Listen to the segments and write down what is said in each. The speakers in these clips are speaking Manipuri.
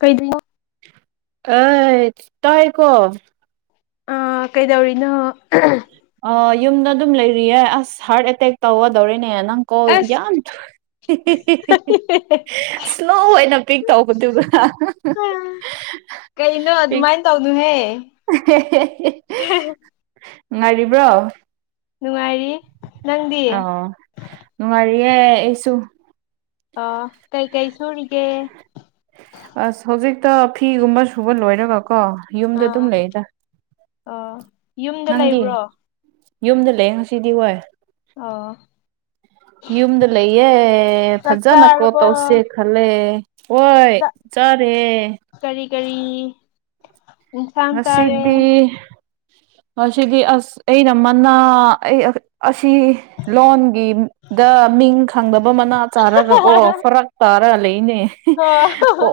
ꯀꯩꯗꯧꯔꯤꯅꯣ ꯑꯦ ꯇꯥꯏꯀꯣ ꯑ ꯀꯩꯗꯧꯔꯤꯅꯣ ꯑ ꯌꯨꯝꯗ ꯑꯗꯨꯝ ꯂꯩꯔꯤꯌꯦ ꯑꯁ ꯍꯥꯔꯠ ꯑꯦꯇꯦꯛ ꯇꯧꯒꯗꯧꯔꯤꯅꯦ ꯅꯪ ꯀꯣꯜ ꯑꯁ ꯌꯥꯝ ꯏꯁ꯭ꯂꯣ ꯑꯣꯏꯅ ꯄꯤꯛ ꯇꯧꯒꯗꯨꯏꯕ ꯀꯩꯅꯣ ꯑꯗꯨꯃꯥꯏꯅ ꯇꯧꯅꯨꯍꯦ ꯅꯨꯡꯉꯥꯏꯔꯤꯕ꯭ꯔꯣ ꯅꯨꯡꯉꯥꯏꯔꯤ ꯅꯪꯗꯤ ꯑꯣ ꯅꯨꯉꯥꯏꯔꯤꯌꯦ ꯑꯩꯁꯨ ꯑꯣ ꯀꯩ ꯀꯩ ꯁꯨꯔꯤꯒꯦ ꯑꯁ ꯍꯧꯖꯤꯛꯇ ꯐꯤꯒꯨꯝꯕ ꯁꯨꯕ ꯂꯣꯏꯔꯒ ꯀꯣ ꯌꯨꯝꯗ ꯑꯗꯨꯝ ꯑꯥ ꯂꯩꯗ ꯑꯥ ꯅꯪꯗꯤ ꯌꯨꯝꯗ ꯂꯩ ꯉꯁꯤꯗꯤ ꯍꯣꯏ ꯑ ꯌꯨꯝꯗ ꯂꯩꯌꯦ ꯆꯥꯛ ꯐꯖꯅ ꯀꯣꯜ ꯆꯥꯔꯕꯣ ꯇꯧꯁꯦ ꯈꯜꯂꯦ ꯍꯣꯏ ꯆꯔꯦ ꯀꯔꯤ ꯀꯔꯤ ꯏꯟꯁꯥꯡ ꯆꯥꯔꯦ ꯉꯁꯤꯗꯤ ꯉꯁꯤꯗꯤ ꯑꯁ ꯑꯩꯅ ꯃꯅꯥ ꯑꯩ ꯑꯁꯤ ꯂꯣꯟꯒꯤ ꯗ ꯃꯤꯡ ꯈꯪꯗꯕ ꯃꯅꯥ ꯆꯥꯔꯒꯀꯣ ꯍꯣꯔꯛ ꯇꯥꯔꯥ ꯂꯩꯅꯦ ꯑꯣ ꯀꯣ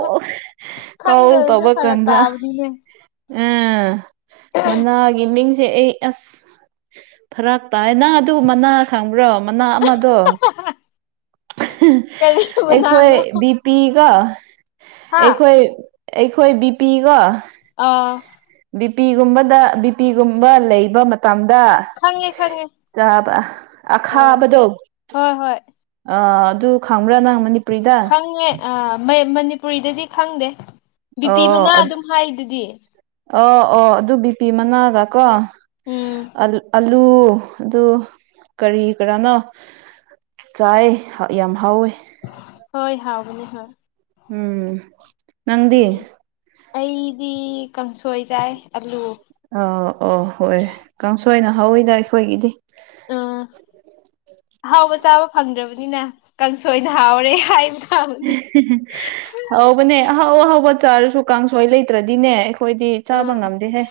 ꯀꯣꯜ ꯈꯪꯗꯕꯁꯨ ꯇꯧꯕ ꯐꯔꯛ ꯀꯥꯟꯗ ꯇꯥꯕꯅꯤꯅꯦ ꯎꯝ ꯃꯅꯥꯒꯤ ꯃꯤꯡꯁꯦ ꯑꯩ ꯑꯁ ꯐꯔꯥꯛ ꯇꯥꯏ ꯅꯪ ꯑꯗꯨ ꯃꯅꯥ ꯈꯪꯕ꯭ꯔꯣ ꯃꯅꯥ ꯑꯃꯗꯣ [unintelligible] ꯀꯔꯤ ꯃꯅꯥꯅꯣ ꯑꯩꯈꯣꯏꯕꯤ ꯄꯤꯒ ꯍꯥ ꯑꯩꯈꯣꯏ ꯑꯩꯈꯣꯏ ꯕꯤꯄꯤꯒ ꯑꯥ ꯕꯤꯄꯤꯒꯨꯝꯕꯗ ꯕꯤꯄꯤꯒꯨꯝꯕ ꯂꯩꯕ ꯃꯇꯝꯗ ꯈꯪꯉꯦ ꯈꯪꯉꯦ ꯑ ꯑꯈꯥꯕꯗꯣ ꯍꯣꯏ ꯍꯣꯏ ꯑ ꯑꯗꯨ ꯈꯪꯕ꯭ꯔꯥ ꯅꯪꯕꯅꯤ ꯈꯪꯉꯦ ꯃꯅꯤꯄꯨꯔꯤꯗꯗꯤ ꯈꯪꯗꯦ ꯕꯤꯄꯤ ꯑꯣ ꯃꯅꯥ ꯑꯗꯨꯝ ꯍꯥꯏꯗꯨꯗꯤ ꯑꯣ ꯑꯣ ꯑꯗꯨ ꯕꯤꯄꯤ ꯃꯅꯥꯒ ꯀꯣ ꯎꯝ ꯑ ꯑꯂꯨ ꯑꯗꯨ ꯀꯔꯤ ꯀꯔꯥꯅꯣ ꯆꯥꯏ ꯌꯥꯝ ꯍꯥꯎꯋꯦ ꯍꯣꯏ ꯍꯥꯎꯕ ꯍꯣꯏ ꯎꯝ ꯅꯪꯗꯤ ꯎꯝ ꯑꯩꯗꯤ ꯀꯥꯡꯁꯣꯏ ꯆꯥꯏ ꯑꯂꯨ ꯑꯧ ꯑꯧ ꯍꯣꯏ ꯀꯥꯡꯁꯣꯏꯅ ꯍꯧꯋꯤꯗ ꯑꯩꯈꯣꯏꯒꯤꯗꯤ ꯎꯝ ꯑꯍꯥꯎꯕ ꯆꯥꯕ ꯐꯪꯗ꯭ꯔꯕꯅꯤꯅ ꯀꯥꯡꯁꯣꯏꯗ ꯍꯥꯎꯔꯦ ꯍꯥꯏꯅ ꯊꯥꯕꯅꯦ ꯍ ꯍꯕ ꯆꯥꯁ ꯑꯁꯨ ꯀꯥꯡꯁꯣꯏ ꯂꯩꯇ꯭ꯔꯗꯤꯅꯦ ꯑꯩꯈꯣꯏꯗꯤ ꯆꯥꯕ ꯎꯝ ꯉꯝꯗꯦꯍꯦ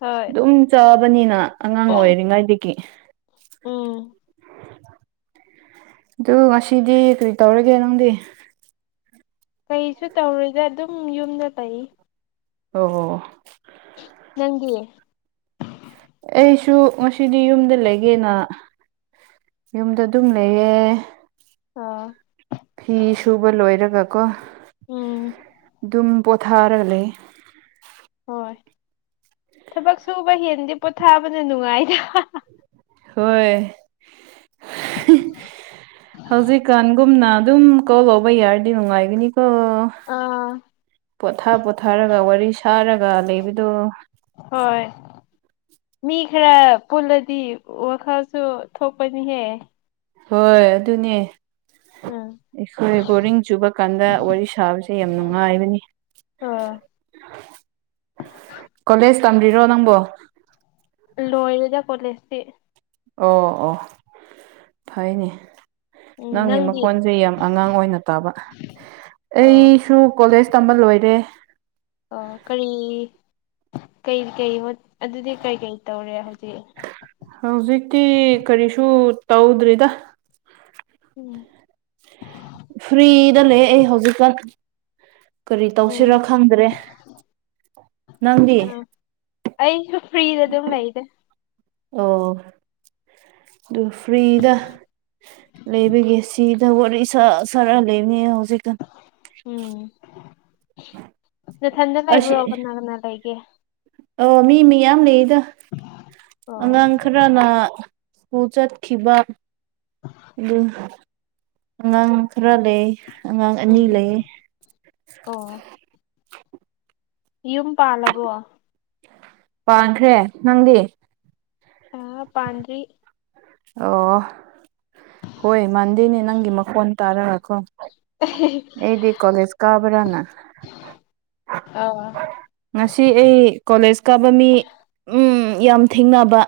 ꯍꯣꯏ ꯑꯗꯨꯝ ꯆꯥꯕꯅꯤꯅ ꯑꯉꯥꯡ ꯑꯣꯏꯔꯤꯉꯩꯗꯒꯤ ꯎꯝ ꯑꯗꯨ ꯉꯁꯤꯗꯤ ꯀꯔꯤ ꯇꯧꯔꯒꯦ ꯅꯪꯗꯤ ꯀꯩꯁꯨ ꯇꯧꯔꯣꯏꯗ ꯑꯗꯨꯝ ꯌꯨꯝꯗ ꯂꯩ ꯑꯣ ꯍꯣ ꯅꯪꯗꯤ ꯑꯩꯁꯨ ꯉꯁꯤꯗꯤ ꯌꯨꯝꯗ ꯂꯩꯒꯦꯅ ꯌꯨꯝꯗ ꯑꯗꯨꯝ ꯂꯩꯌꯦꯦ ꯑꯥ ꯐꯤ ꯁꯨꯕ ꯂꯣꯏꯔꯒꯀꯣ ꯎꯝ ꯑꯗꯨꯝ ꯄꯣꯊꯥꯔꯒ ꯂꯩꯌꯦ ꯍꯣꯏ ꯊꯕꯛ ꯁꯨꯕ ꯍꯦꯟꯗꯤꯦ ꯄꯣꯊꯥꯕꯅ ꯅꯨꯡꯉꯥꯏꯗ ꯍꯣꯏ ꯍꯧꯖꯤꯛꯀꯥꯟꯒꯨꯝꯅ ꯑꯗꯨꯝ ꯀꯣꯜ ꯂꯧꯕ ꯌꯥꯔꯗꯤ ꯅꯨꯡꯉꯥꯏꯒꯅꯤꯀꯣ ꯑꯥ ꯄꯣꯊꯥ ꯄꯣꯊꯥꯔꯒ ꯋꯥꯔꯤ ꯁꯥꯔꯒ ꯂꯩꯕꯗꯣ ꯍꯣꯏ ꯃꯤ ꯈꯔ ꯄꯨꯜꯂꯗꯤ ꯋꯥꯈꯜꯁꯨ ꯊꯣꯛꯄꯅꯤꯍꯦ ꯍꯣꯏ ꯑꯗꯨꯅꯦ ꯎꯝ ꯑꯩꯈꯣꯏ ꯕꯣꯔꯤꯡ ꯆꯨꯕ ꯀꯥꯟꯗ ꯋꯥꯔꯤ ꯁꯥꯕꯁꯦ ꯌꯥꯝ ꯅꯨꯡꯉꯥꯏꯕꯅꯤ ꯑ ꯀꯣꯂꯦꯖ ꯇꯝꯔꯤꯔꯣ ꯅꯪꯕꯣ ꯂꯣꯏꯔꯦꯗ ꯀꯣꯂꯦꯁꯤ ꯑꯣ ꯑꯣ ꯐꯩꯅꯦ ꯎꯝ ꯅꯪꯒꯤ ꯅꯪꯗꯤ ꯃꯈꯣꯟꯁꯦ ꯌꯥꯝ ꯑꯉꯥꯡ ꯑꯣꯏꯅ ꯇꯥꯕ ꯑꯣ ꯑꯩꯁꯨ ꯀꯣꯂꯦꯖ ꯇꯝꯕ ꯂꯣꯏꯔꯦ ꯑꯣ ꯀꯔꯤ ꯀꯩ ꯀꯩ ꯑꯗꯨꯗꯤ ꯀꯩꯀꯩ ꯇꯧꯔꯦ ꯍꯧꯖꯤꯛ ꯍꯧꯖꯤꯛꯇꯤ ꯀꯔꯤꯁꯨ ꯇꯧꯗ꯭ꯔꯤꯗ ꯎꯝ ꯐ꯭ꯔꯤꯗ ꯂꯩ ꯑꯩ ꯍꯧꯖꯤꯛꯀ ꯀꯔꯤ ꯎꯝ ꯇꯧꯁꯤꯔꯣ ꯈꯪꯗ꯭ꯔꯦ ꯅꯪꯗꯤ ꯑꯥ ꯑꯩꯁꯨ ꯐ꯭ꯔꯤꯗꯗꯤꯝ ꯂꯩꯗꯥ ꯑꯣ ꯑꯗꯨ ꯐ꯭ꯔꯤꯗ ꯂꯩꯕꯒꯤꯦ ꯁꯤ ꯋꯥꯔꯤ ꯁ ꯁꯔ ꯂꯩꯕꯅꯦ ꯍꯧꯖꯤꯀꯟ ꯎꯝ ꯅꯊꯟꯗ ꯑꯁꯤ ꯂꯩꯕ꯭ꯔꯣ ꯀꯅꯥ ꯀꯅꯥ ꯂꯩꯒꯦ ꯑꯣ ꯃꯤ ꯃꯤꯌꯥꯝ ꯂꯩꯗ ꯑꯣ ꯑꯉꯥꯡ ꯈꯔꯅ ꯍ ꯆꯠꯈꯤꯕ ꯑꯗꯨ ꯑꯉꯥꯡ ꯈꯔ ꯂꯩ ꯑꯉꯥꯡ ꯑꯅꯤ ꯎꯝ ꯂꯩꯌꯦ ꯑꯣ ꯌꯨꯝ ꯄꯥꯜꯂꯕꯣ ꯄꯥꯟꯈ꯭ꯔꯦ ꯅꯪꯗꯤ ꯑ ꯄꯥꯟꯗꯔꯤ ꯑꯣ ꯍꯣꯏ ꯃꯥꯟꯗꯦꯅꯦ ꯅꯪꯒꯤ ꯃꯈꯣꯟ ꯇꯥꯔꯒ ꯀꫭ ꯑ [unintelligible] ꯑꯩꯗꯤ ꯀꯂꯦꯖ ꯀꯥꯕ꯭ꯔꯥꯅ ꯑ [unintelligible] ꯉꯁꯤ ꯑꯩ ꯀꯣꯂꯦꯖ ꯀꯥꯕ ꯃꯤ ꯎꯝ ꯌꯥꯝ ꯊꯦꯡꯅꯕ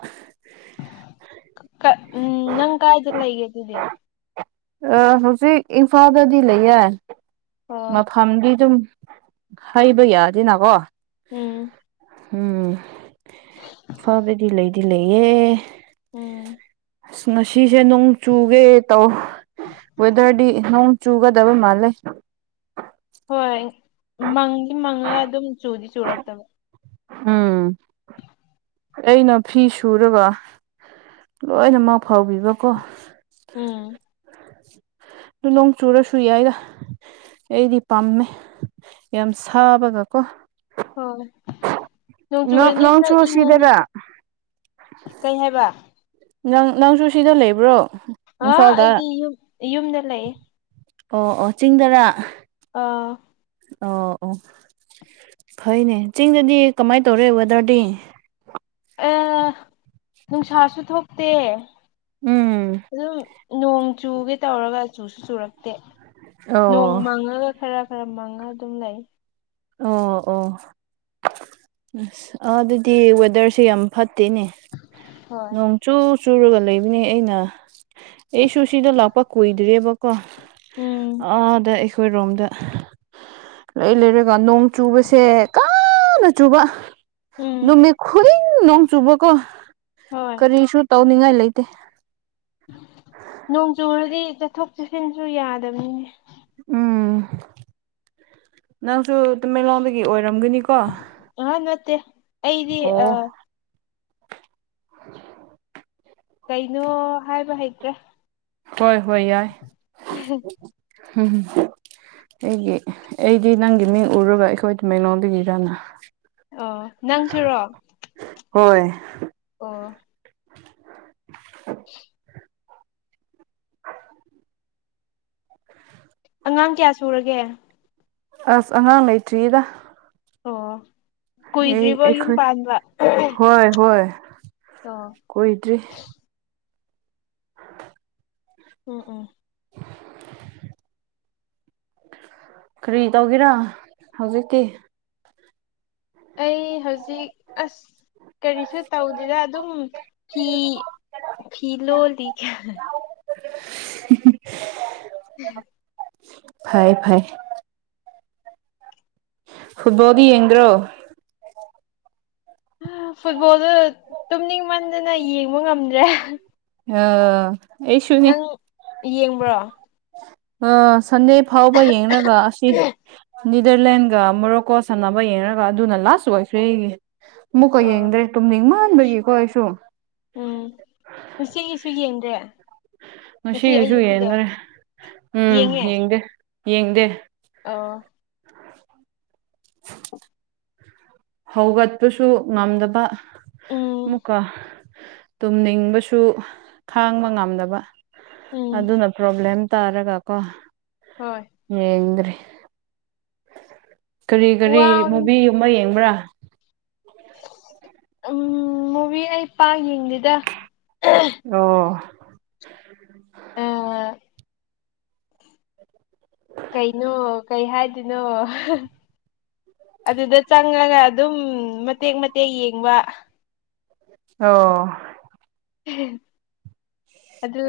ꯎꯝ ꯅꯪ ꯀꯥꯏꯗ ꯂꯩꯒꯦ ꯑꯗꯨꯗꯤ ꯑ ꯍꯧꯖꯤꯛ ꯏꯝꯐꯥꯜꯗꯗꯤ ꯂꯩꯌꯦ ꯑꯣ ꯃꯐꯝꯗꯤ ꯑꯗꯨꯝ ꯍꯥꯏꯕ ꯌꯥꯗꯦꯅꯀꯣ ꯎꯝ ꯎꯝ ꯏꯝꯐꯥꯜꯗꯗꯤ ꯂꯩꯗꯤ ꯂꯩꯌꯦ ꯎꯝ ꯑꯁ ꯉꯁꯤꯁꯦ ꯅꯣꯡ ꯆꯨꯒꯦ ꯇꯧ ꯋꯦꯗꯔꯗꯤ ꯅꯣꯡ ꯆꯨꯒꯗꯕ ꯃꯥꯜꯂꯦ ꯍꯣꯏ ꯃꯪꯗꯤ ꯃꯪꯉꯥ ꯑꯗꯨꯝ ꯆꯨꯗꯤ ꯆꯨꯔꯛꯇꯕ ꯎꯝ ꯑꯩꯅ ꯐꯤ ꯁꯨꯔꯒ ꯂꯣꯏꯅꯃꯛ ꯐꯥꯎꯕꯤꯕꯀꯣ ꯎꯝ ꯑꯗꯨ ꯅꯣꯡ ꯆꯨꯔꯁꯨ ꯌꯥꯏꯗ ꯑꯩꯗꯤ ꯄꯥꯝꯃꯦ ꯌꯥꯝ ꯁꯥꯕꯒꯀꯣ ꯍꯣꯏ ꯅꯣꯡ ꯅꯪ ꯆꯨꯔꯅꯤ ꯈꯔ ꯅꯪꯁꯨ ꯏꯪꯉꯅꯤ ꯁꯤꯗꯔ ꯀꯩ ꯍꯥꯏꯕ ꯅꯪ ꯅꯪꯁꯨ ꯁꯤꯗ ꯂꯩꯕ꯭ꯔꯣ ꯍꯥ ꯏꯝꯐꯥꯜꯗ ꯑꯩꯗꯤ ꯌꯨꯝ ꯌꯨꯝꯗ ꯂꯩꯌꯦ ꯑꯣ ꯑꯣ ꯆꯤꯡꯗꯔꯥ ꯑꯥ ꯑꯣ ꯑꯣ ꯐꯩꯅꯦ ꯆꯤꯡꯗꯗꯤ ꯀꯃꯥꯏꯅ ꯇꯧꯔꯦ ꯋꯦꯗꯔꯗꯤ ꯑꯥ ꯅꯨꯡꯁꯥꯁꯨ ꯊꯣꯛꯇꯦ ꯎꯝ ꯑꯗꯨꯝ ꯅꯣꯡ ꯆꯨꯒꯦ ꯇꯧꯔꯒ ꯆꯨꯁꯨ ꯆꯨꯔꯛꯇꯦ ꯑꯣ ꯅꯣꯡ ꯃꯥꯡꯉꯒ ꯈꯔ ꯈꯔ ꯃꯥꯡꯉꯒ ꯑꯗꯨꯝ ꯂꯩ ꯑꯣ ꯑꯣ ꯑꯁ ꯑꯗꯨꯗꯤ ꯋꯦꯗꯔꯁꯦ ꯌꯥꯝ ꯐꯠꯇꯦꯅꯦ ꯍꯣꯏ ꯅꯣꯡ ꯆꯨ ꯆꯨꯔꯒ ꯂꯩꯕꯅꯦ ꯑꯩꯅ ꯑꯩꯁꯨ ꯁꯤꯗ ꯂꯥꯛꯄ ꯀꯨꯏꯗ꯭ꯔꯦꯕꯀꯣ ꯎꯝ ꯑꯥꯗ ꯑꯩꯈꯣꯏ ꯔꯣꯝꯗ ꯂꯩ ꯂꯩꯔꯒ ꯅꯣꯡ ꯆꯨꯕꯁꯦ ꯀꯟꯅ ꯆꯨꯕ ꯎꯝ ꯅꯨꯃꯤꯠ ꯈꯨꯗꯤꯡ ꯅꯣꯡ ꯆꯨꯕꯀꯣ ꯍꯣꯏ ꯀꯔꯤꯁꯨ ꯇꯧꯅꯤꯡꯉꯥꯏ ꯂꯩꯇꯦ ꯅꯣꯡ ꯆꯨꯔꯗꯤ ꯆꯠꯊꯣꯛ ꯆꯠꯁꯤꯟꯁꯨ ꯌꯥꯗꯕꯅꯤꯅꯦ ꯎꯝ ꯅꯪꯁꯨ ꯇꯃꯦꯡꯂꯣꯡꯗꯒꯤ ꯑꯣꯏꯔꯝꯒꯅꯤꯀꯣ ꯑꯥꯍꯥ ꯅꯠꯇ‌ꯦ ꯑꯩꯗꯤ ꯑꯣ ꯑꯥ [unintelligible] ꯀꯩꯅꯣ ꯍꯥꯏꯕ ꯍꯩꯇ꯭ꯔꯦ ꯍꯣꯏ ꯍꯣꯏ ꯌꯥꯏ ꯍꯝꯝ ꯑꯩꯒꯤ ꯑꯩꯗꯤ ꯅꯪꯒꯤ ꯃꯤꯡ ꯎꯔꯒ ꯑꯩꯈꯣꯏ ꯇꯃꯦꯡꯂꯣꯝꯗꯒꯤꯔꯥꯅ ꯑꯣ ꯅꯪꯁꯨꯔꯣ ꯍꯣꯏ ꯑꯣ [unintelligible] ꯑꯉꯥꯡ ꯀꯌꯥ ꯁꯨꯔꯒꯦ ꯑꯁ ꯑꯉꯥꯡ ꯂꯩꯇꯔꯤꯗ ꯑꯣ ꯑꯩ ꯀꯨꯏꯗ꯭ꯔꯤꯕꯣ ꯌꯨꯝ ꯑꯩꯈꯣꯏ ꯄꯥꯟꯕ ꯍꯣꯏ ꯍꯣꯏ ꯑ ꯑꯣꯏꯣꯏꯗ꯭ꯔꯤ ꯑꯣ ꯑꯣ ꯀꯔꯤ ꯇꯧꯒꯦꯔꯥ ꯍꯧꯖꯤꯛꯀꯤ ꯑꯩ ꯍꯧꯖꯤꯛ ꯑꯁ ꯀꯔꯤꯁꯨ ꯇꯧꯗꯗ ꯑꯗꯨꯝ ꯐꯤ ꯐꯤ ꯂꯣꯜꯂꯤ ꯎꯝ ꯎꯝ ꯐꯥꯏ ꯐꯥꯏ ꯐꯨꯠꯕꯣꯜꯗ ꯌꯦꯡꯗ꯭ꯔꯣ ꯐꯨꯠꯕꯣꯜꯗꯨ ꯇꯨꯝꯅꯤꯡꯃꯟꯗꯅ ꯌꯦꯡꯕ ꯉꯝꯗ꯭ꯔꯦ ꯑ ꯅꯪ ꯌꯦꯡꯕ꯭ꯔꯣ ꯑ ꯁꯟꯗꯦ ꯐꯥꯎꯕ ꯌꯦꯡꯒ ꯑꯁꯤ ꯅꯤꯗꯔꯂꯦꯟꯒ ꯃꯣꯔꯣꯀꯣ ꯁꯥꯟꯅꯕ ꯌꯦꯡꯉꯒ ꯑꯗꯨꯅ ꯂꯥꯁꯁꯨ ꯑꯣꯏꯁꯨ ꯑꯩꯒꯤ ꯃꯨꯛꯀ ꯑꯣ ꯌꯦꯡꯗ꯭ꯔꯦ ꯇꯨꯝꯅꯤꯡ ꯃꯥꯟꯕꯒꯤꯀꯣ ꯑꯩꯁꯨ ꯎꯝ ꯁꯤꯒꯤꯁꯨ ꯌꯦꯡꯗꯦ ꯉꯁꯤꯒꯤꯁꯨ ꯌꯦꯡꯗꯔꯦ ꯎꯝ ꯌꯦꯡꯗꯦ ꯌꯦꯡꯗꯦ ꯑ [unintelligible] ꯍꯧꯒꯠꯄꯁꯨ ꯉꯝꯗꯕ ꯎꯝ ꯑꯃꯨꯛꯀ ꯇꯨꯝꯅꯤꯡꯕꯁꯨ ꯈꯥꯡꯕ ꯉꯝꯗꯕ ꯎꯝ ꯑꯗꯨꯅ ꯄ꯭ꯔꯣꯕ꯭ꯂꯦꯝ ꯇꯥꯔꯒ ꯀꯣ ꯍꯣꯏ ꯍꯔꯤ ꯀꯔꯤ ꯀꯔꯤ ꯋꯥꯕꯅꯤ ꯃꯨꯚꯒꯨꯝꯕ ꯌꯦꯡꯕ꯭ꯔꯥ ꯎꯝ ꯃꯨꯚ ꯑꯩ ꯄꯥꯛ ꯌꯦꯡꯗꯦꯗ ꯑꯣ ꯑ ꯀꯩꯅꯣ ꯀꯩ ꯍꯥꯏꯗꯣꯏꯅꯣ ꯑꯗꯨꯗ ꯆꯪꯉꯒ ꯑꯗꯨꯝ ꯃꯇꯦꯛ ꯃꯇꯦꯛ ꯌꯦꯡꯕ ꯑꯣ ꯑꯗꯨ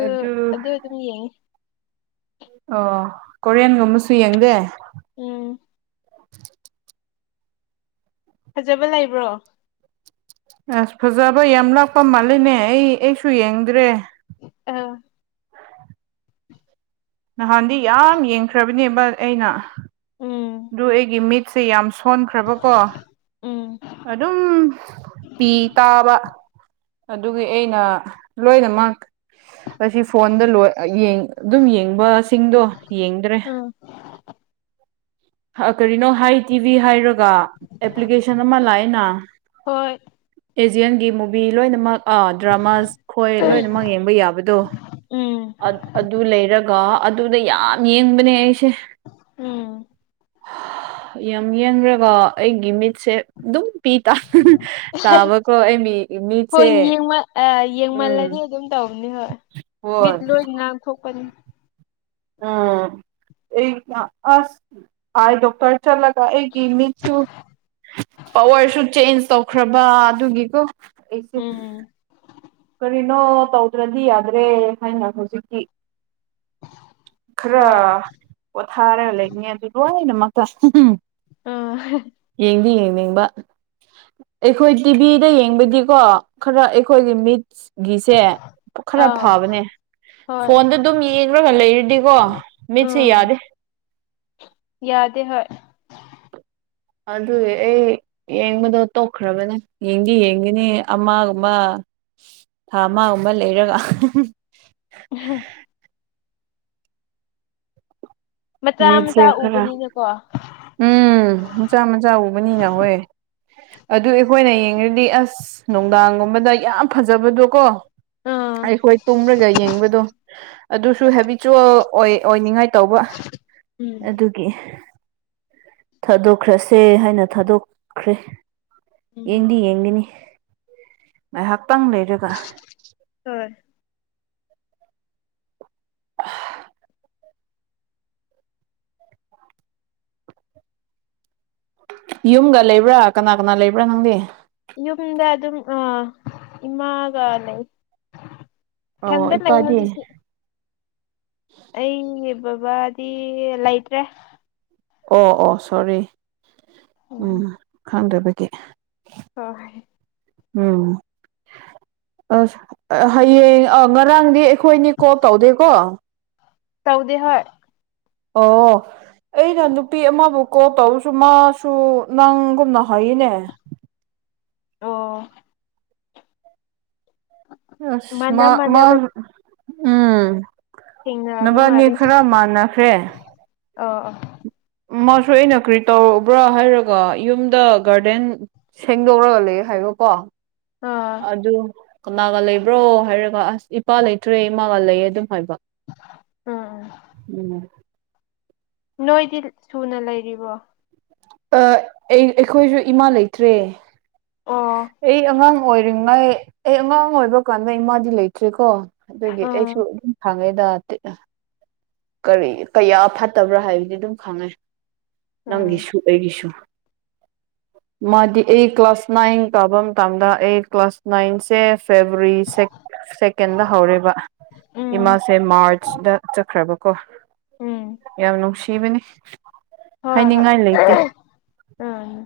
ꯑꯗꯨ ꯑꯗꯨꯝ ꯌꯦꯡꯉꯤ ꯑꯣ ꯀꯣꯔꯤꯌꯟꯒꯨꯝꯕꯁꯨ ꯌꯦꯡꯗꯦ ꯎꯝ ꯐꯖꯕ ꯂꯩꯕ꯭ꯔꯣ ꯑꯁ ꯐꯖꯕ ꯌꯥꯝ ꯂꯥꯛꯄ ꯃꯥꯜꯂꯤꯅꯦ ꯑꯩ ꯑꯩꯁꯨ ꯌꯦꯡꯗ꯭ꯔꯦ ꯑ ꯅꯍꯥꯟꯗꯤ ꯌꯥꯝ ꯌꯦꯡꯈ꯭ꯔꯕꯅꯦꯕ ꯑꯩꯅ ꯎꯝ ꯑꯗꯨ ꯑꯩꯒꯤ ꯃꯤꯠꯁꯦ ꯌꯥꯝ ꯊꯣꯟꯈ꯭ꯔꯕꯀꯣ ꯎꯝ ꯑꯗꯨꯝ ꯄꯤ ꯇꯥꯕ ꯑꯗꯨꯒꯤ ꯑꯩꯅ ꯂꯣꯏꯅꯃꯛ ꯑꯁꯤ ꯐꯣꯟꯗ ꯂꯣꯏ ꯑꯗꯨꯝ ꯌꯦꯡꯕꯁꯤꯡꯗꯣ ꯌꯦꯡꯗ꯭ꯔꯦ ꯎꯝ ꯀꯔꯤꯅꯣ ꯍꯥꯏ ꯇꯤꯚꯤ ꯍꯥꯏꯔꯒ ꯑꯦꯄ꯭ꯂꯤꯀꯦꯁꯟ ꯑꯃ ꯂꯥꯛꯑꯦꯅ ꯍꯣꯏ ꯑꯦꯖꯤꯌꯟꯒꯤ ꯃꯨꯚꯤ ꯂꯣꯏꯅꯃꯛ ꯑꯥ ꯗ꯭ꯔꯃꯥꯥꯁ ꯈꯣꯏ ꯂꯣꯏꯅꯃꯛ ꯌꯦꯡꯕ ꯌꯥꯕꯗꯣ ꯎꯝ ꯑꯗꯨ ꯂꯩꯔꯒ ꯑꯗꯨꯗ ꯌꯥꯝ ꯌꯦꯡꯕꯅꯦ ꯑꯩꯁꯦ ꯎꯝ ꯌꯥꯝ ꯌꯦꯡꯈ꯭ꯔꯒ ꯑꯩꯒꯤ ꯃꯤꯠꯁꯦ ꯑꯗꯨꯝ ꯄꯤ ꯇ ꯇꯥꯕꯀꯣ ꯑꯩ ꯃꯤ ꯃꯤꯠꯁꯦ ꯐꯣꯟ ꯌꯦꯡꯃ ꯎꯝ ꯌꯦꯡꯃꯜꯂꯗꯤ ꯑꯗꯨꯝ ꯇꯧꯕꯅꯤ ꯍꯣꯏ ꯍꯣꯏ ꯃꯤꯠ ꯂꯣꯏ ꯉꯥꯡꯊꯣꯛꯄꯅꯤ ꯎꯝ ꯑꯩ ꯑ ꯑꯥꯏ ꯗꯣꯛꯇꯔ ꯆꯠꯂꯒ ꯑꯩꯒꯤ ꯃꯤꯠꯁꯨ ꯄꯋꯥꯔꯁꯨ ꯆꯦꯟꯖ ꯇꯧ ꯈ꯭ꯔꯕ ꯑꯗꯨꯒꯤꯀꯣ ꯑꯩꯁꯦ ꯑꯣꯝ ꯀꯔꯤꯅꯣ ꯇꯧꯗ꯭ꯔꯗꯤ ꯌꯥꯗ꯭ꯔꯦ ꯍꯥꯏꯅ ꯍꯧꯖꯤꯛꯛꯇꯤ ꯈꯔ ꯍꯣꯏ ꯄꯣꯊꯥꯔꯒ ꯂꯩꯅꯦ ꯑꯗꯨ ꯂꯥꯏꯅꯃꯛꯇ ꯑ ꯌꯦꯡꯗꯤ ꯌꯦꯡ ꯌꯦꯡꯕ ꯑꯩꯈꯣꯏ ꯇꯤꯚꯤꯗ ꯌꯦꯡꯕꯗꯤꯀꯣ ꯈꯔ ꯑꯩꯈꯣꯏꯒꯤ ꯃꯤꯠꯁ ꯒꯤꯁꯦ ꯈꯔ ꯑꯥꯎ ꯐꯕꯅꯦ ꯍꯣꯏ ꯐꯣꯟꯗ ꯑꯗꯨꯝ ꯌꯦꯡꯈ꯭ꯔꯒ ꯂꯩꯔꯗꯤꯀꯣ ꯃꯤꯠꯁꯨ ꯎꯝ ꯌꯥꯗꯦ ꯌꯥꯗꯦ ꯍꯣꯏ ꯑꯗꯨꯗ ꯑꯦ ꯌꯦꯡꯕꯗꯣ ꯇꯣꯛꯈ꯭ꯔꯕꯅꯦ ꯌꯦꯡꯗꯤ ꯌꯦꯡꯒꯅꯤ ꯑꯃꯒꯨꯝ ꯑꯃ ꯊꯥ ꯑꯃ ꯑꯃ ꯂꯩꯔꯒ ꯎ ꯃꯆꯥ ꯃꯤꯠꯁꯦ ꯃꯆꯥ ꯈꯔ ꯎꯕꯅꯤꯅꯀꯣ ꯎꯝ ꯃꯆꯥ ꯃꯆꯥ ꯎꯕꯅꯤꯅ ꯍꯣꯏ ꯑꯗꯨ ꯑꯩꯈꯣꯏꯅ ꯌꯦꯡꯉꯗꯤ ꯑꯁ ꯅꯨꯡꯗꯥꯡꯒꯨꯝꯕꯗ ꯌꯥꯝ ꯐꯖꯕꯗꯣ ꯀꯣ ꯑꯩꯈꯣꯏ ꯇꯨꯝꯔꯒ ꯌꯦꯡꯕꯗꯣ ꯑꯗꯨꯁꯨ ꯍꯣꯏ ꯍꯦꯕꯤꯆꯨꯋꯦꯜ ꯑꯣꯏ ꯑꯣꯏꯅꯤꯡꯉꯥꯏ ꯇꯧꯕ ꯎꯝ ꯑꯗꯨꯒꯤ ꯊꯥꯗꯣꯛꯈ꯭ꯔꯁꯦ ꯍꯥꯏꯅ ꯊꯥꯗꯣꯛꯈ꯭ꯔꯦ ꯎꯝ ꯌꯦꯡꯗꯤ ꯌꯦꯡꯒꯅꯤ ꯉꯥꯏꯍꯥꯛꯇꯪ ꯂꯩꯔꯒ ꯍꯣꯏ ꯑ ꯌꯨꯝꯒ ꯂꯩꯕ꯭ꯔꯥ ꯀꯅꯥ ꯀꯅꯥ ꯂꯩꯕ꯭ꯔꯥ ꯅꯪꯗꯤ ꯌꯨꯝꯗ ꯑꯗꯨꯝ ꯑ ꯏꯃꯥꯒ ꯂꯩ ꯑꯣ ꯊꯗ ꯂꯩ ꯏꯄꯥꯗꯤ ꯍꯧꯖꯤ ꯑꯩꯒꯤ ꯕꯕꯥꯗꯤ ꯂꯩꯇ꯭ꯔꯦ ꯑꯣ ꯑꯣ ꯁꯣꯔꯤ ꯎꯝ ꯈꯪꯗꯕꯒꯤ ꯍꯣꯏ ꯎꯝ ꯑꯁ ꯍꯌꯦꯡ ꯉꯔꯥꯡꯗꯤ ꯑꯩꯈꯣꯏꯅꯤ ꯀꯣꯜ ꯇꯧꯗꯦꯀꯣ ꯇꯧꯗꯤ ꯍꯣꯏ ꯑꯣ ꯑꯩꯅ ꯅꯨꯄꯤ ꯑꯃꯕꯨ ꯀꯣꯜ ꯇꯧꯔꯁꯨ ꯃꯥꯁꯨ ꯅꯪꯒꯨꯝꯅ ꯍꯥꯏꯔꯤꯅꯦ ꯑꯣ ꯑ ꯃꯥꯟꯅ ꯃꯥ ꯃꯥ ꯃꯥꯟꯅꯕ ꯎꯝ ꯊꯦꯡꯅꯕ ꯅꯕꯥꯅꯤ ꯈꯔ ꯃꯥꯟꯅꯈ꯭ꯔꯦ ꯑ ꯑ ꯃꯥꯁꯨ ꯑꯩꯅ ꯀꯔꯤ ꯇꯧꯕ꯭ꯔꯥ ꯍꯥꯏꯔꯒ ꯌꯨꯝꯗ ꯒꯥꯔꯗꯦꯟ ꯁꯦꯡꯗꯧꯔꯒ ꯂꯩ ꯍꯥꯏꯕꯀꯣ ꯑꯥ ꯑꯗꯨ ꯀꯅꯥꯒ ꯂꯩꯕ꯭ꯔꯣ ꯍꯥꯏꯔꯒ ꯑꯁ ꯏꯄꯥ ꯂꯩꯇ꯭ꯔꯦ ꯏꯃꯥꯒ ꯂꯩꯌꯦ ꯑꯗꯨꯝ ꯍꯥꯏꯕ ꯎꯝ ꯎꯝ ꯅꯣꯏꯗꯤ ꯁꯨꯅ ꯂꯩꯔꯤꯕꯣ ꯑꯩ ꯑꯈꯣꯏꯁꯨ ꯏꯃꯥ ꯂꯩꯇ꯭ꯔꯦ꯫ ꯑꯣ ꯑꯩ ꯑꯉꯥꯡ ꯑꯣꯏꯔꯤꯉꯥꯏ ꯑꯩ ꯑꯉꯥꯡ ꯑꯣꯏꯕ ꯀꯥꯟꯗ ꯏꯃꯥꯗꯤ ꯂꯩꯇ꯭ꯔꯦꯀꯣ꯫ ꯑꯗꯨꯒꯤ ꯑꯩꯁꯨ ꯎꯝ ꯑꯗꯨꯝ ꯈꯪꯉꯩꯗ꯫ ꯀꯔꯤ ꯀꯌꯥ ꯐꯠꯇꯕ꯭ꯔꯥ ꯍꯥꯏꯕꯗꯤ ꯑꯗꯨꯝ ꯈꯪꯉꯦ ꯎꯝ ꯅꯪꯒꯤꯁꯨ ꯑꯩꯒꯤꯁꯨ [inaudible] ꯃꯥꯗꯤ ꯑꯩ ꯀ꯭ꯂꯥꯁ ꯅꯥꯏꯟ ꯇꯥꯕ ꯃꯇꯝꯗ ꯑꯩ ꯀ꯭ꯂꯥꯁ ꯅꯥꯏꯟꯁꯦ꯫ ꯐꯦꯕꯋꯥꯔꯤ ꯁꯦꯀꯦꯟꯗ ꯍꯧꯔꯔꯤꯕ ꯎꯝ ꯏꯃꯥꯁꯦ ꯃꯥꯔꯆ ꯗ ꯆꯠꯈ꯭ꯔꯕ ꯀꯣ ꯎꯝ ꯌꯥꯝ ꯅꯨꯡꯁꯤꯕꯅꯤ ꯍꯣꯏ ꯍꯣꯏ ꯍꯥꯏꯅꯤꯡꯉꯥꯏ ꯂꯩꯇꯦ꯫ ꯎꯝ